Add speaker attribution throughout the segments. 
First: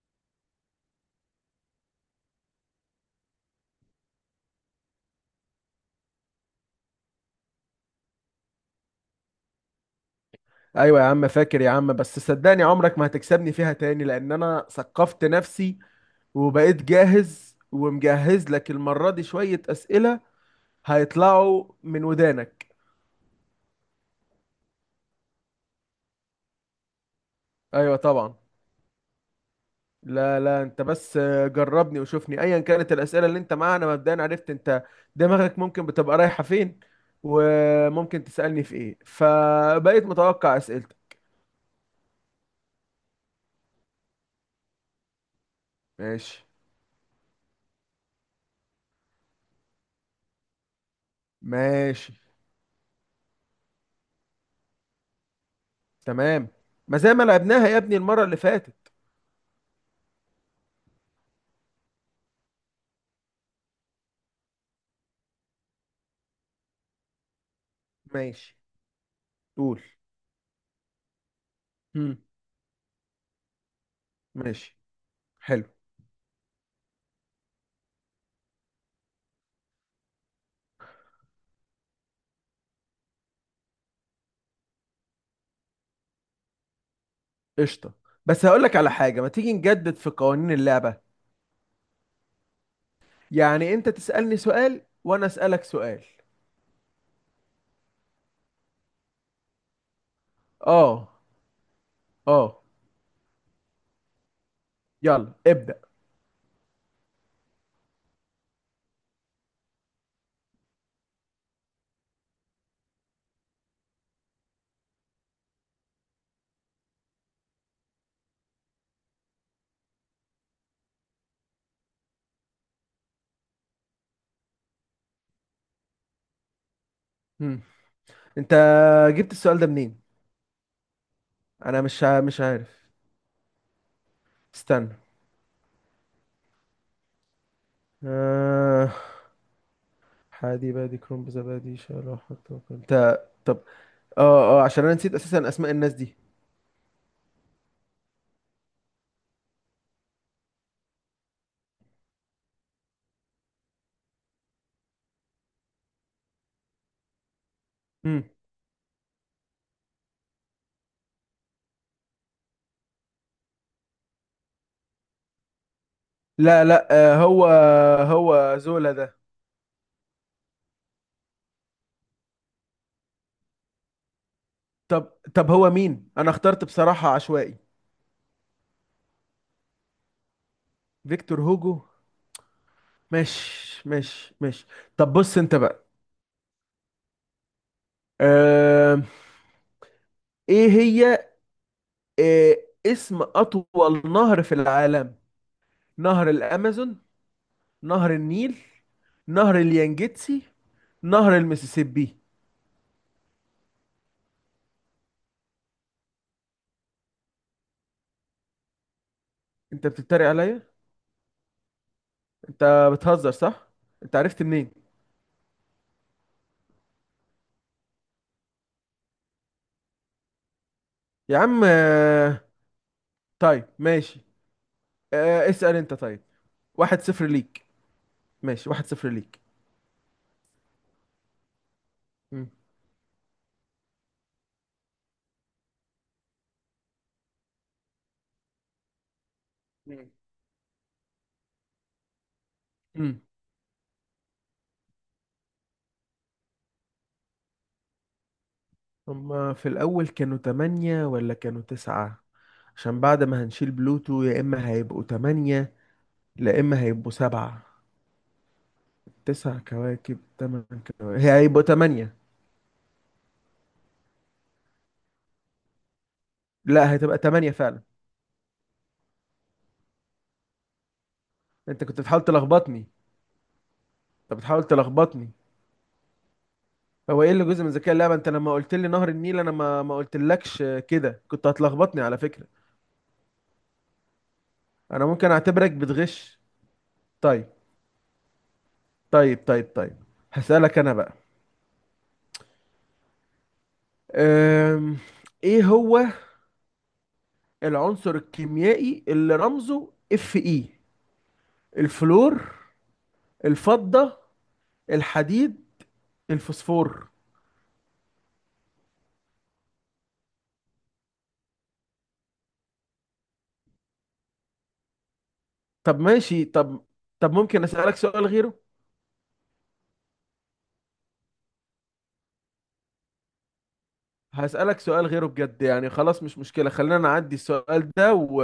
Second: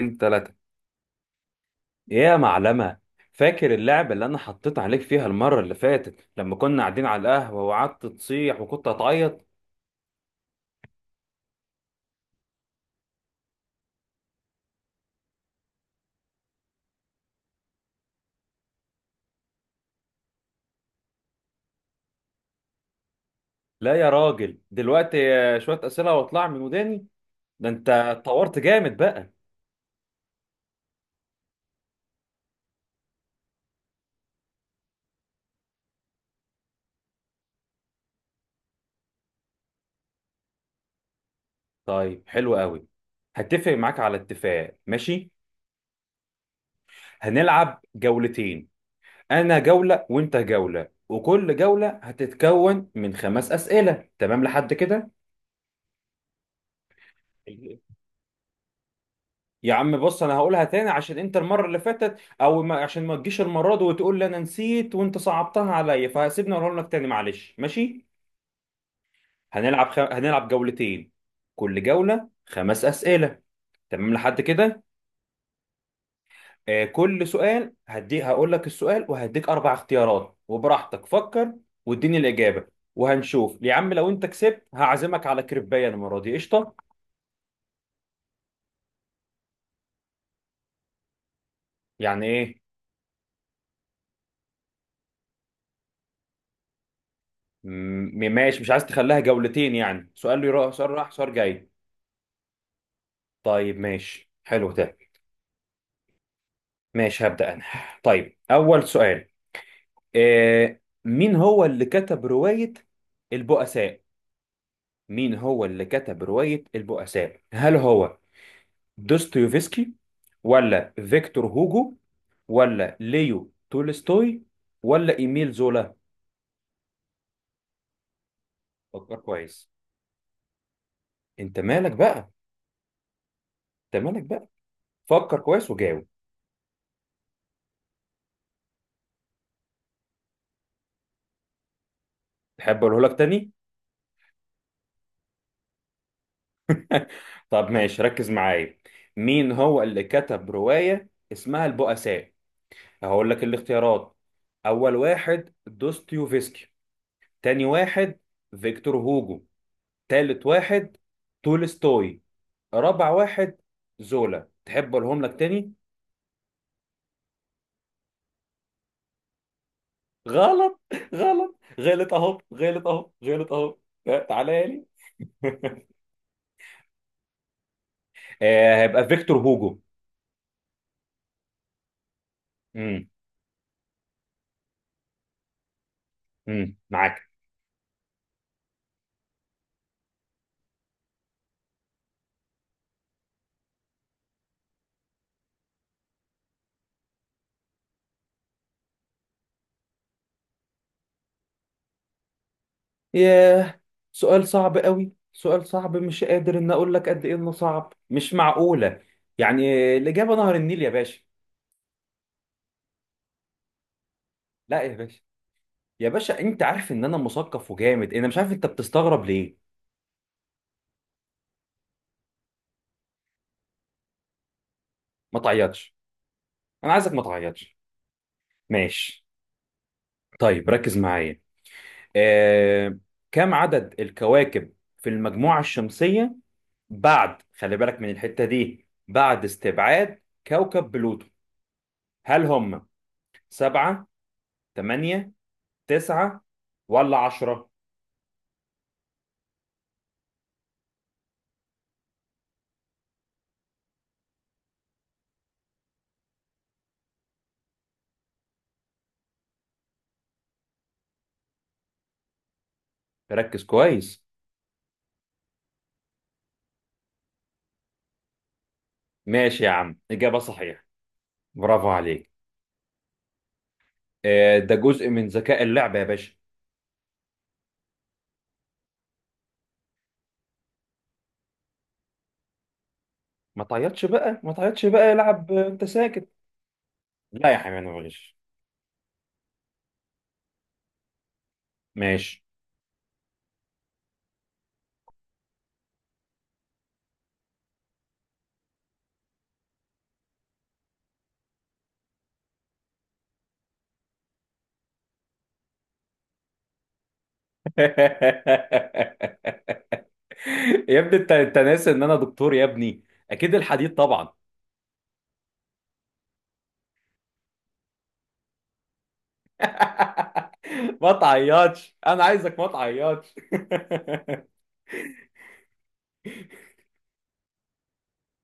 Speaker 1: اتنين تلاتة. ايه يا معلمة؟ فاكر اللعبة اللي أنا حطيت عليك فيها المرة اللي فاتت لما كنا قاعدين على القهوة وقعدت تصيح وكنت هتعيط؟
Speaker 2: ايوه يا عم، فاكر يا عم، بس صدقني عمرك ما هتكسبني فيها تاني لان انا ثقفت نفسي وبقيت جاهز ومجهز لك المرة دي شوية اسئلة هيطلعوا من ودانك.
Speaker 1: لا يا راجل، دلوقتي شوية أسئلة واطلع من وداني؟ ده أنت
Speaker 2: ايوه طبعا.
Speaker 1: اتطورت جامد بقى.
Speaker 2: لا، لا، انت بس جربني وشوفني ايا كانت الاسئلة اللي انت معاها. انا مبدئيا عرفت انت دماغك ممكن بتبقى رايحة فين وممكن تسألني في ايه، فبقيت متوقع اسئلتك.
Speaker 1: طيب حلو قوي. هتفق معاك على اتفاق، ماشي؟
Speaker 2: ماشي.
Speaker 1: هنلعب جولتين. أنا جولة وأنت جولة، وكل جولة
Speaker 2: ماشي.
Speaker 1: هتتكون من خمس أسئلة. تمام لحد كده؟
Speaker 2: تمام. ما زي ما لعبناها يا ابني المرة اللي فاتت.
Speaker 1: يا عم بص، انا هقولها تاني عشان انت المره اللي فاتت او ما عشان ما تجيش المره دي وتقول لي انا نسيت وانت صعبتها عليا، فسيبني اقولها لك تاني، معلش، ماشي.
Speaker 2: ماشي. قول.
Speaker 1: هنلعب جولتين. كل
Speaker 2: مم.
Speaker 1: جوله خمس اسئله. تمام لحد
Speaker 2: ماشي.
Speaker 1: كده.
Speaker 2: حلو.
Speaker 1: آه كل سؤال هدي هقول لك السؤال وهديك اربع اختيارات، وبراحتك فكر واديني الاجابه. وهنشوف يا عم، لو انت كسبت هعزمك على كريبايه المره دي، قشطه.
Speaker 2: قشطة. بس هقول لك على حاجة، ما تيجي نجدد في قوانين اللعبة؟
Speaker 1: يعني ايه؟
Speaker 2: يعني انت تسألني سؤال وانا أسألك سؤال.
Speaker 1: ماشي، مش عايز تخليها جولتين، يعني سؤال يروح سؤال،
Speaker 2: اه.
Speaker 1: راح سؤال جاي؟
Speaker 2: اه.
Speaker 1: طيب ماشي، حلو ده.
Speaker 2: يلا ابدأ.
Speaker 1: ماشي هبدأ أنا. طيب أول سؤال. مين هو اللي كتب رواية البؤساء؟ مين هو اللي كتب رواية البؤساء؟ هل هو دوستويفسكي، ولا فيكتور هوجو، ولا ليو تولستوي، ولا إيميل زولا؟
Speaker 2: مم. انت
Speaker 1: فكر
Speaker 2: جبت السؤال ده
Speaker 1: كويس.
Speaker 2: منين؟
Speaker 1: أنت
Speaker 2: انا
Speaker 1: مالك
Speaker 2: مش
Speaker 1: بقى؟
Speaker 2: مش عارف.
Speaker 1: أنت مالك بقى؟
Speaker 2: استنى.
Speaker 1: فكر كويس وجاوب.
Speaker 2: آه حادي بادي كرنب زبادي شرح.
Speaker 1: تحب أقوله لك
Speaker 2: انت.
Speaker 1: تاني؟
Speaker 2: طب. اه، اه، عشان انا نسيت اساسا اسماء الناس دي.
Speaker 1: طب ماشي، ركز معايا. مين هو اللي كتب رواية اسمها البؤساء؟ هقول لك الاختيارات. اول واحد دوستويفسكي. تاني واحد
Speaker 2: مم.
Speaker 1: فيكتور هوجو. تالت واحد تولستوي. رابع واحد زولا. تحب اقولهم لك تاني؟
Speaker 2: لا، لا، هو. هو زولا ده؟
Speaker 1: غلط، غلط، غلط اهو، غلط اهو، غلط اهو. لا، تعالى لي.
Speaker 2: طب. طب هو مين؟ انا اخترت بصراحة عشوائي.
Speaker 1: آه، هيبقى فيكتور هوجو.
Speaker 2: فيكتور هوجو.
Speaker 1: امم
Speaker 2: ماشي. ماشي. ماشي. طب بص انت بقى.
Speaker 1: معاك.
Speaker 2: آه... ايه هي؟ آه... اسم اطول نهر في العالم؟ نهر الامازون، نهر النيل، نهر اليانجيتسي، نهر المسيسيبي؟
Speaker 1: ياه، سؤال صعب قوي، سؤال صعب، مش قادر ان اقول لك قد ايه انه صعب، مش معقولة. يعني
Speaker 2: انت بتتريق
Speaker 1: الاجابة نهر
Speaker 2: عليا؟
Speaker 1: النيل يا باشا.
Speaker 2: انت بتهزر صح؟ انت عرفت
Speaker 1: لا
Speaker 2: منين؟
Speaker 1: يا باشا، يا باشا انت عارف ان انا مثقف وجامد، انا مش عارف انت بتستغرب ليه.
Speaker 2: يا عم، طيب ماشي.
Speaker 1: ما
Speaker 2: اسأل انت
Speaker 1: تعيطش،
Speaker 2: طيب.
Speaker 1: انا
Speaker 2: واحد
Speaker 1: عايزك ما
Speaker 2: صفر ليك.
Speaker 1: تعيطش.
Speaker 2: ماشي. واحد صفر
Speaker 1: ماشي.
Speaker 2: ليك.
Speaker 1: طيب ركز معايا.
Speaker 2: مم.
Speaker 1: آه... كم عدد الكواكب في المجموعة الشمسية، بعد خلي بالك من الحتة دي، بعد
Speaker 2: مم.
Speaker 1: استبعاد كوكب بلوتو؟ هل هم
Speaker 2: مم.
Speaker 1: سبعة، تمانية، تسعة، ولا عشرة؟
Speaker 2: هما في الأول كانوا تمانية ولا كانوا تسعة؟ عشان بعد ما هنشيل بلوتو يا اما هيبقوا تمانية، لا اما هيبقوا سبعة. تسع كواكب، تمن كواكب، هي هيبقوا تمانية.
Speaker 1: ركز كويس.
Speaker 2: لا، هتبقى تمانية فعلا.
Speaker 1: ماشي يا عم، إجابة صحيحة،
Speaker 2: انت
Speaker 1: برافو
Speaker 2: كنت بتحاول
Speaker 1: عليك.
Speaker 2: تلخبطني. انت بتحاول
Speaker 1: ده جزء من
Speaker 2: تلخبطني.
Speaker 1: ذكاء اللعبة يا باشا.
Speaker 2: هو ايه اللي جزء من ذكاء اللعبة؟ انت لما قلت لي نهر النيل انا ما قلتلكش كده، كنت هتلخبطني على فكرة.
Speaker 1: ما تعيطش بقى، ما تعيطش
Speaker 2: انا
Speaker 1: بقى،
Speaker 2: ممكن
Speaker 1: يلعب
Speaker 2: اعتبرك
Speaker 1: انت ساكت.
Speaker 2: بتغش؟ طيب.
Speaker 1: لا يا حبيبي، انا معلش.
Speaker 2: طيب. طيب. طيب هسألك انا بقى.
Speaker 1: ماشي.
Speaker 2: أم... ايه هو العنصر الكيميائي اللي رمزه اف اي؟ الفلور، الفضة، الحديد، الفوسفور؟
Speaker 1: يا ابني، انت ناسي ان انا دكتور يا ابني. اكيد الحديد طبعا.
Speaker 2: طب ماشي. طب. طب ممكن اسالك سؤال غيره؟
Speaker 1: ما تعيطش، انا عايزك ما تعيطش.
Speaker 2: هسالك سؤال غيره بجد. يعني خلاص مش مشكله، خلينا نعدي السؤال ده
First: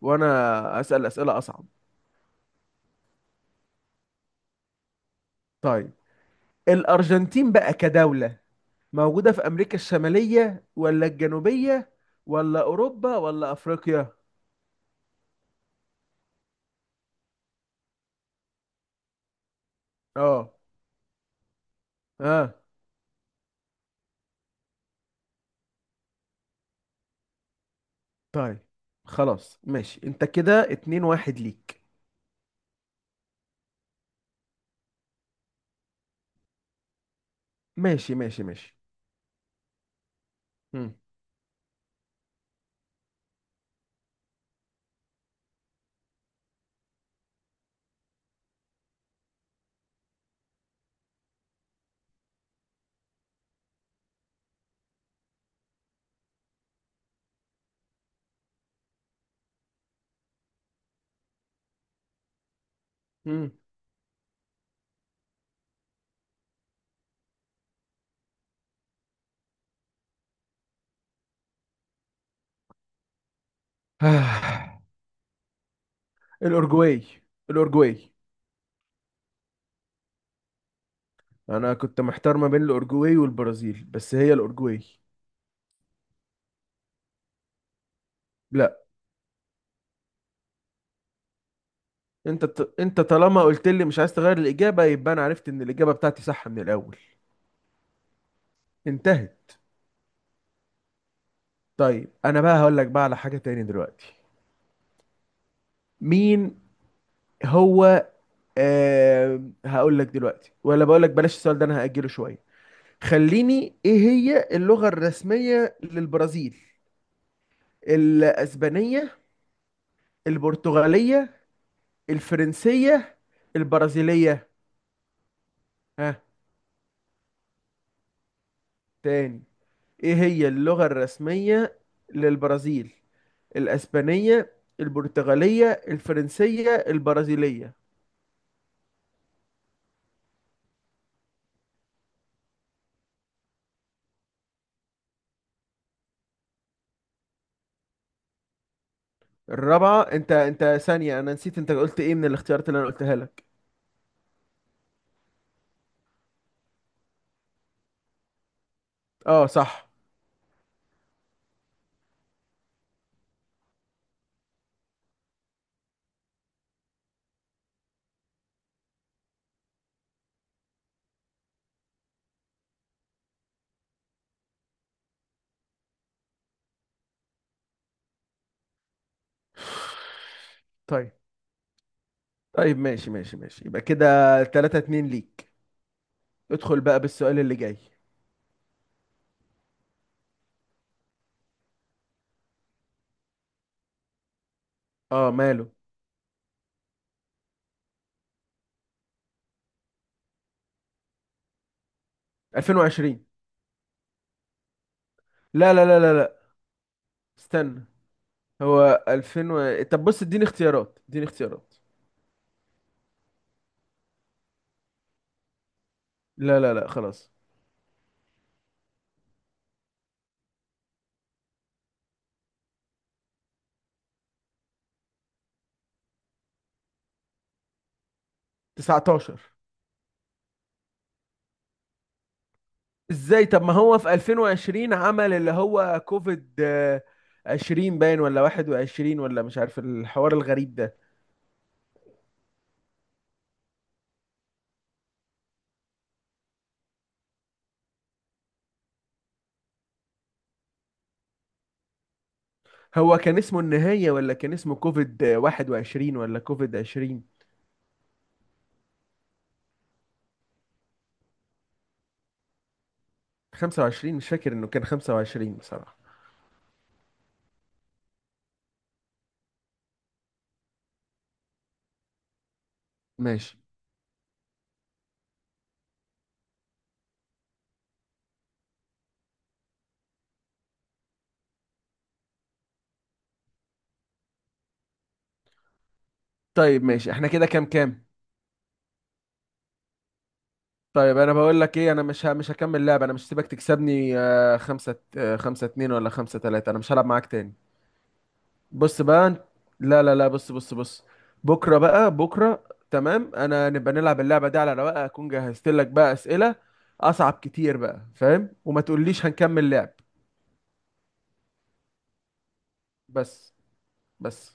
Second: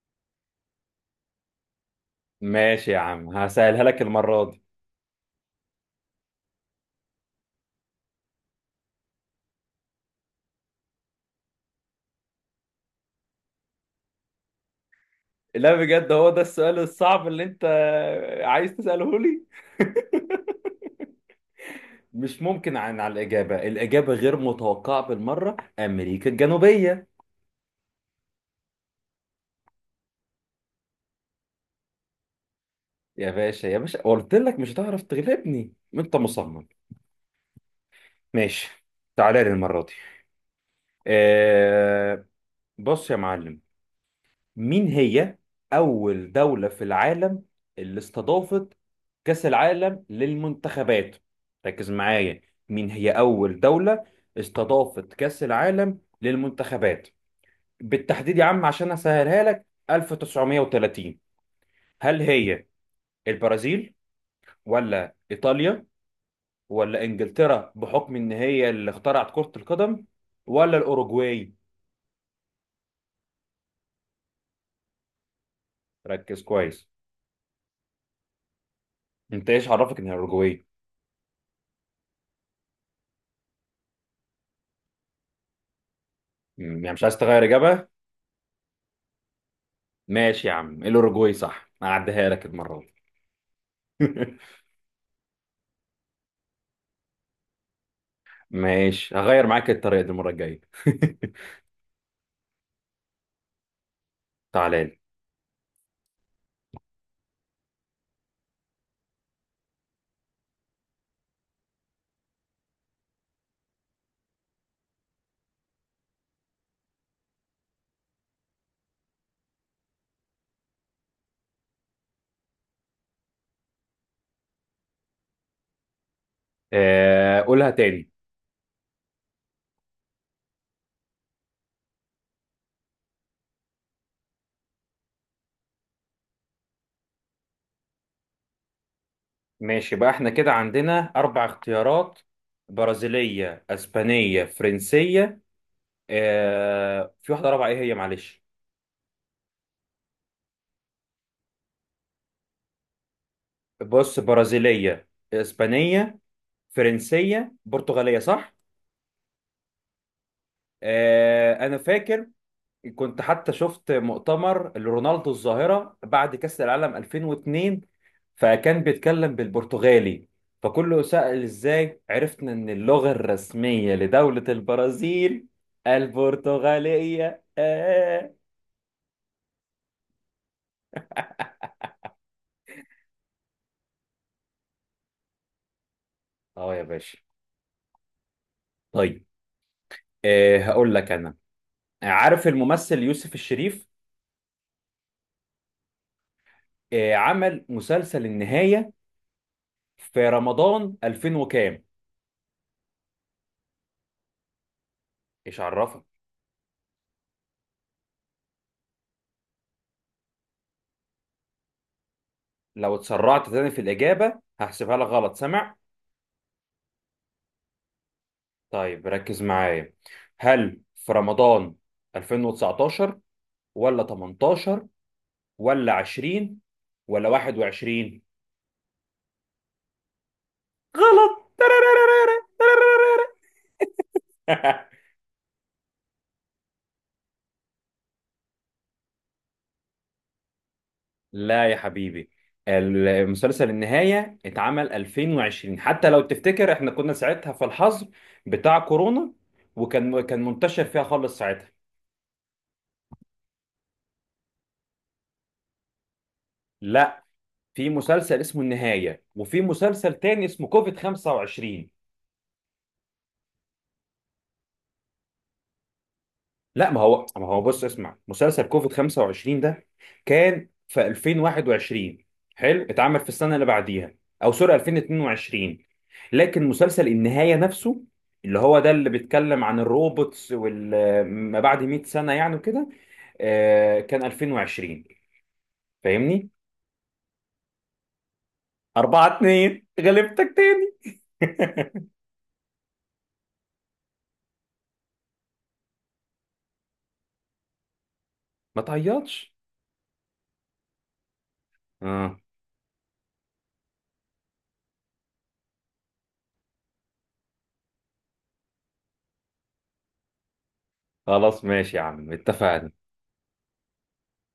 Speaker 2: وانا اسال اسئله اصعب.
Speaker 1: ماشي يا عم، هسألها لك المرة دي.
Speaker 2: طيب، الارجنتين بقى كدوله موجوده في امريكا الشماليه ولا الجنوبيه ولا اوروبا ولا افريقيا؟
Speaker 1: لا بجد، هو ده السؤال الصعب اللي انت عايز تسأله لي؟
Speaker 2: اه.
Speaker 1: مش
Speaker 2: اه.
Speaker 1: ممكن على الإجابة، الإجابة غير متوقعة بالمرة، أمريكا الجنوبية.
Speaker 2: طيب خلاص ماشي، انت كده اتنين واحد ليك.
Speaker 1: يا باشا، يا باشا قلت لك مش هتعرف تغلبني، انت مصمم.
Speaker 2: ماشي. ماشي. ماشي.
Speaker 1: ماشي. تعالى لي المرة دي.
Speaker 2: مم.
Speaker 1: آه، بص يا معلم. مين هي أول دولة في العالم اللي استضافت كأس العالم للمنتخبات؟ ركز معايا. مين هي أول دولة استضافت كأس العالم للمنتخبات بالتحديد يا عم، عشان أسهلها لك، 1930؟ هل هي
Speaker 2: مم.
Speaker 1: البرازيل، ولا إيطاليا، ولا انجلترا بحكم ان هي اللي اخترعت كرة القدم، ولا الاوروجواي؟
Speaker 2: آه.
Speaker 1: ركز كويس.
Speaker 2: الأورجواي. الأورجواي.
Speaker 1: انت ايش عرفك ان هي الاوروجواي؟
Speaker 2: انا كنت محتار ما بين الاورجواي والبرازيل، بس هي الاورجواي.
Speaker 1: يعني مش عايز تغير اجابة؟
Speaker 2: لا.
Speaker 1: ماشي يا عم، الاوروجواي صح، هعديها
Speaker 2: انت
Speaker 1: لك المرة دي.
Speaker 2: انت طالما قلت لي مش عايز تغير الاجابه، يبقى انا عرفت ان الاجابه بتاعتي صح من الاول.
Speaker 1: ماشي، هغير
Speaker 2: انتهت.
Speaker 1: معاك الطريقة دي المرة الجاية.
Speaker 2: طيب انا بقى هقول لك بقى على حاجه تاني دلوقتي.
Speaker 1: تعالى لي.
Speaker 2: مين هو؟ هقول لك دلوقتي ولا بقول لك بلاش السؤال ده؟ انا هاجله شويه. خليني. ايه هي اللغه الرسميه للبرازيل؟ الاسبانيه، البرتغاليه، الفرنسيه، البرازيليه؟ ها؟
Speaker 1: آه، قولها تاني.
Speaker 2: تاني. ايه هي اللغة الرسمية للبرازيل؟ الاسبانية، البرتغالية، الفرنسية، البرازيلية.
Speaker 1: ماشي بقى، احنا كده عندنا اربع اختيارات. برازيلية، اسبانية، فرنسية. في واحدة رابعة، ايه هي، معلش.
Speaker 2: الرابعة. انت. انت ثانية، انا نسيت، انت قلت ايه من الاختيارات اللي انا قلتها لك؟
Speaker 1: بص، برازيلية، اسبانية، فرنسية، برتغالية، صح؟
Speaker 2: اه، صح.
Speaker 1: آه أنا فاكر، كنت حتى شفت مؤتمر لرونالدو الظاهرة بعد كأس العالم 2002، فكان بيتكلم بالبرتغالي. فكله سأل، إزاي عرفنا إن اللغة الرسمية لدولة البرازيل البرتغالية. آه،
Speaker 2: طيب. طيب ماشي. ماشي. ماشي. يبقى كده 3-2 ليك.
Speaker 1: آه
Speaker 2: ادخل
Speaker 1: يا
Speaker 2: بقى
Speaker 1: باشا
Speaker 2: بالسؤال اللي جاي.
Speaker 1: طيب. هقول لك أنا، عارف الممثل يوسف الشريف؟
Speaker 2: اه، ماله؟
Speaker 1: عمل مسلسل النهاية في رمضان 2000 وكام؟
Speaker 2: 2020.
Speaker 1: ايش
Speaker 2: لا، لا، لا،
Speaker 1: عرفك؟
Speaker 2: لا، لا، استنى. هو 2000 طب بص اديني اختيارات، اديني اختيارات.
Speaker 1: لو اتسرعت تاني في الإجابة هحسبها لك غلط، سامع؟
Speaker 2: لا، لا، لا، خلاص.
Speaker 1: طيب ركز معايا، هل في رمضان 2019، ولا 18، ولا 20، ولا 21؟
Speaker 2: 19.
Speaker 1: غلط.
Speaker 2: ازاي؟ طب ما هو في 2020 عمل اللي هو كوفيد 20 باين ولا 21 ولا مش عارف الحوار الغريب ده.
Speaker 1: لا يا حبيبي، المسلسل النهاية اتعمل 2020، حتى لو تفتكر احنا كنا ساعتها في الحظر بتاع كورونا، وكان كان منتشر فيها خالص ساعتها.
Speaker 2: هو كان اسمه النهاية ولا كان اسمه كوفيد 21 ولا كوفيد
Speaker 1: لا،
Speaker 2: 20؟
Speaker 1: في مسلسل اسمه النهاية، وفي مسلسل تاني اسمه كوفيد 25.
Speaker 2: 25؟ مش فاكر انه كان 25 بصراحة.
Speaker 1: لا ما هو، بص اسمع، مسلسل كوفيد 25 ده كان في 2021، حلو، اتعمل في السنة
Speaker 2: ماشي.
Speaker 1: اللي بعديها، او سوري 2022. لكن مسلسل النهاية نفسه، اللي هو ده اللي بيتكلم عن الروبوتس وال ما بعد 100 سنة يعني وكده، كان 2020، فاهمني؟
Speaker 2: طيب ماشي، احنا كده كام كام؟
Speaker 1: 4-2 غلبتك تاني.
Speaker 2: طيب انا بقول لك ايه، انا مش مش هكمل لعب. انا مش هسيبك تكسبني خمسة خمسة اتنين ولا خمسة تلاتة. انا مش هلعب معاك تاني.
Speaker 1: ما
Speaker 2: بص بقى
Speaker 1: تعيطش.
Speaker 2: لا، لا، لا، بص، بص، بص. بكره بقى،
Speaker 1: اه،
Speaker 2: بكره. تمام. انا نبقى نلعب اللعبه دي على رواقه، اكون جهزت لك بقى اسئله اصعب كتير بقى، فاهم؟ وما تقوليش هنكمل لعب.
Speaker 1: خلاص ماشي يا عم، اتفقنا.
Speaker 2: بس. بس.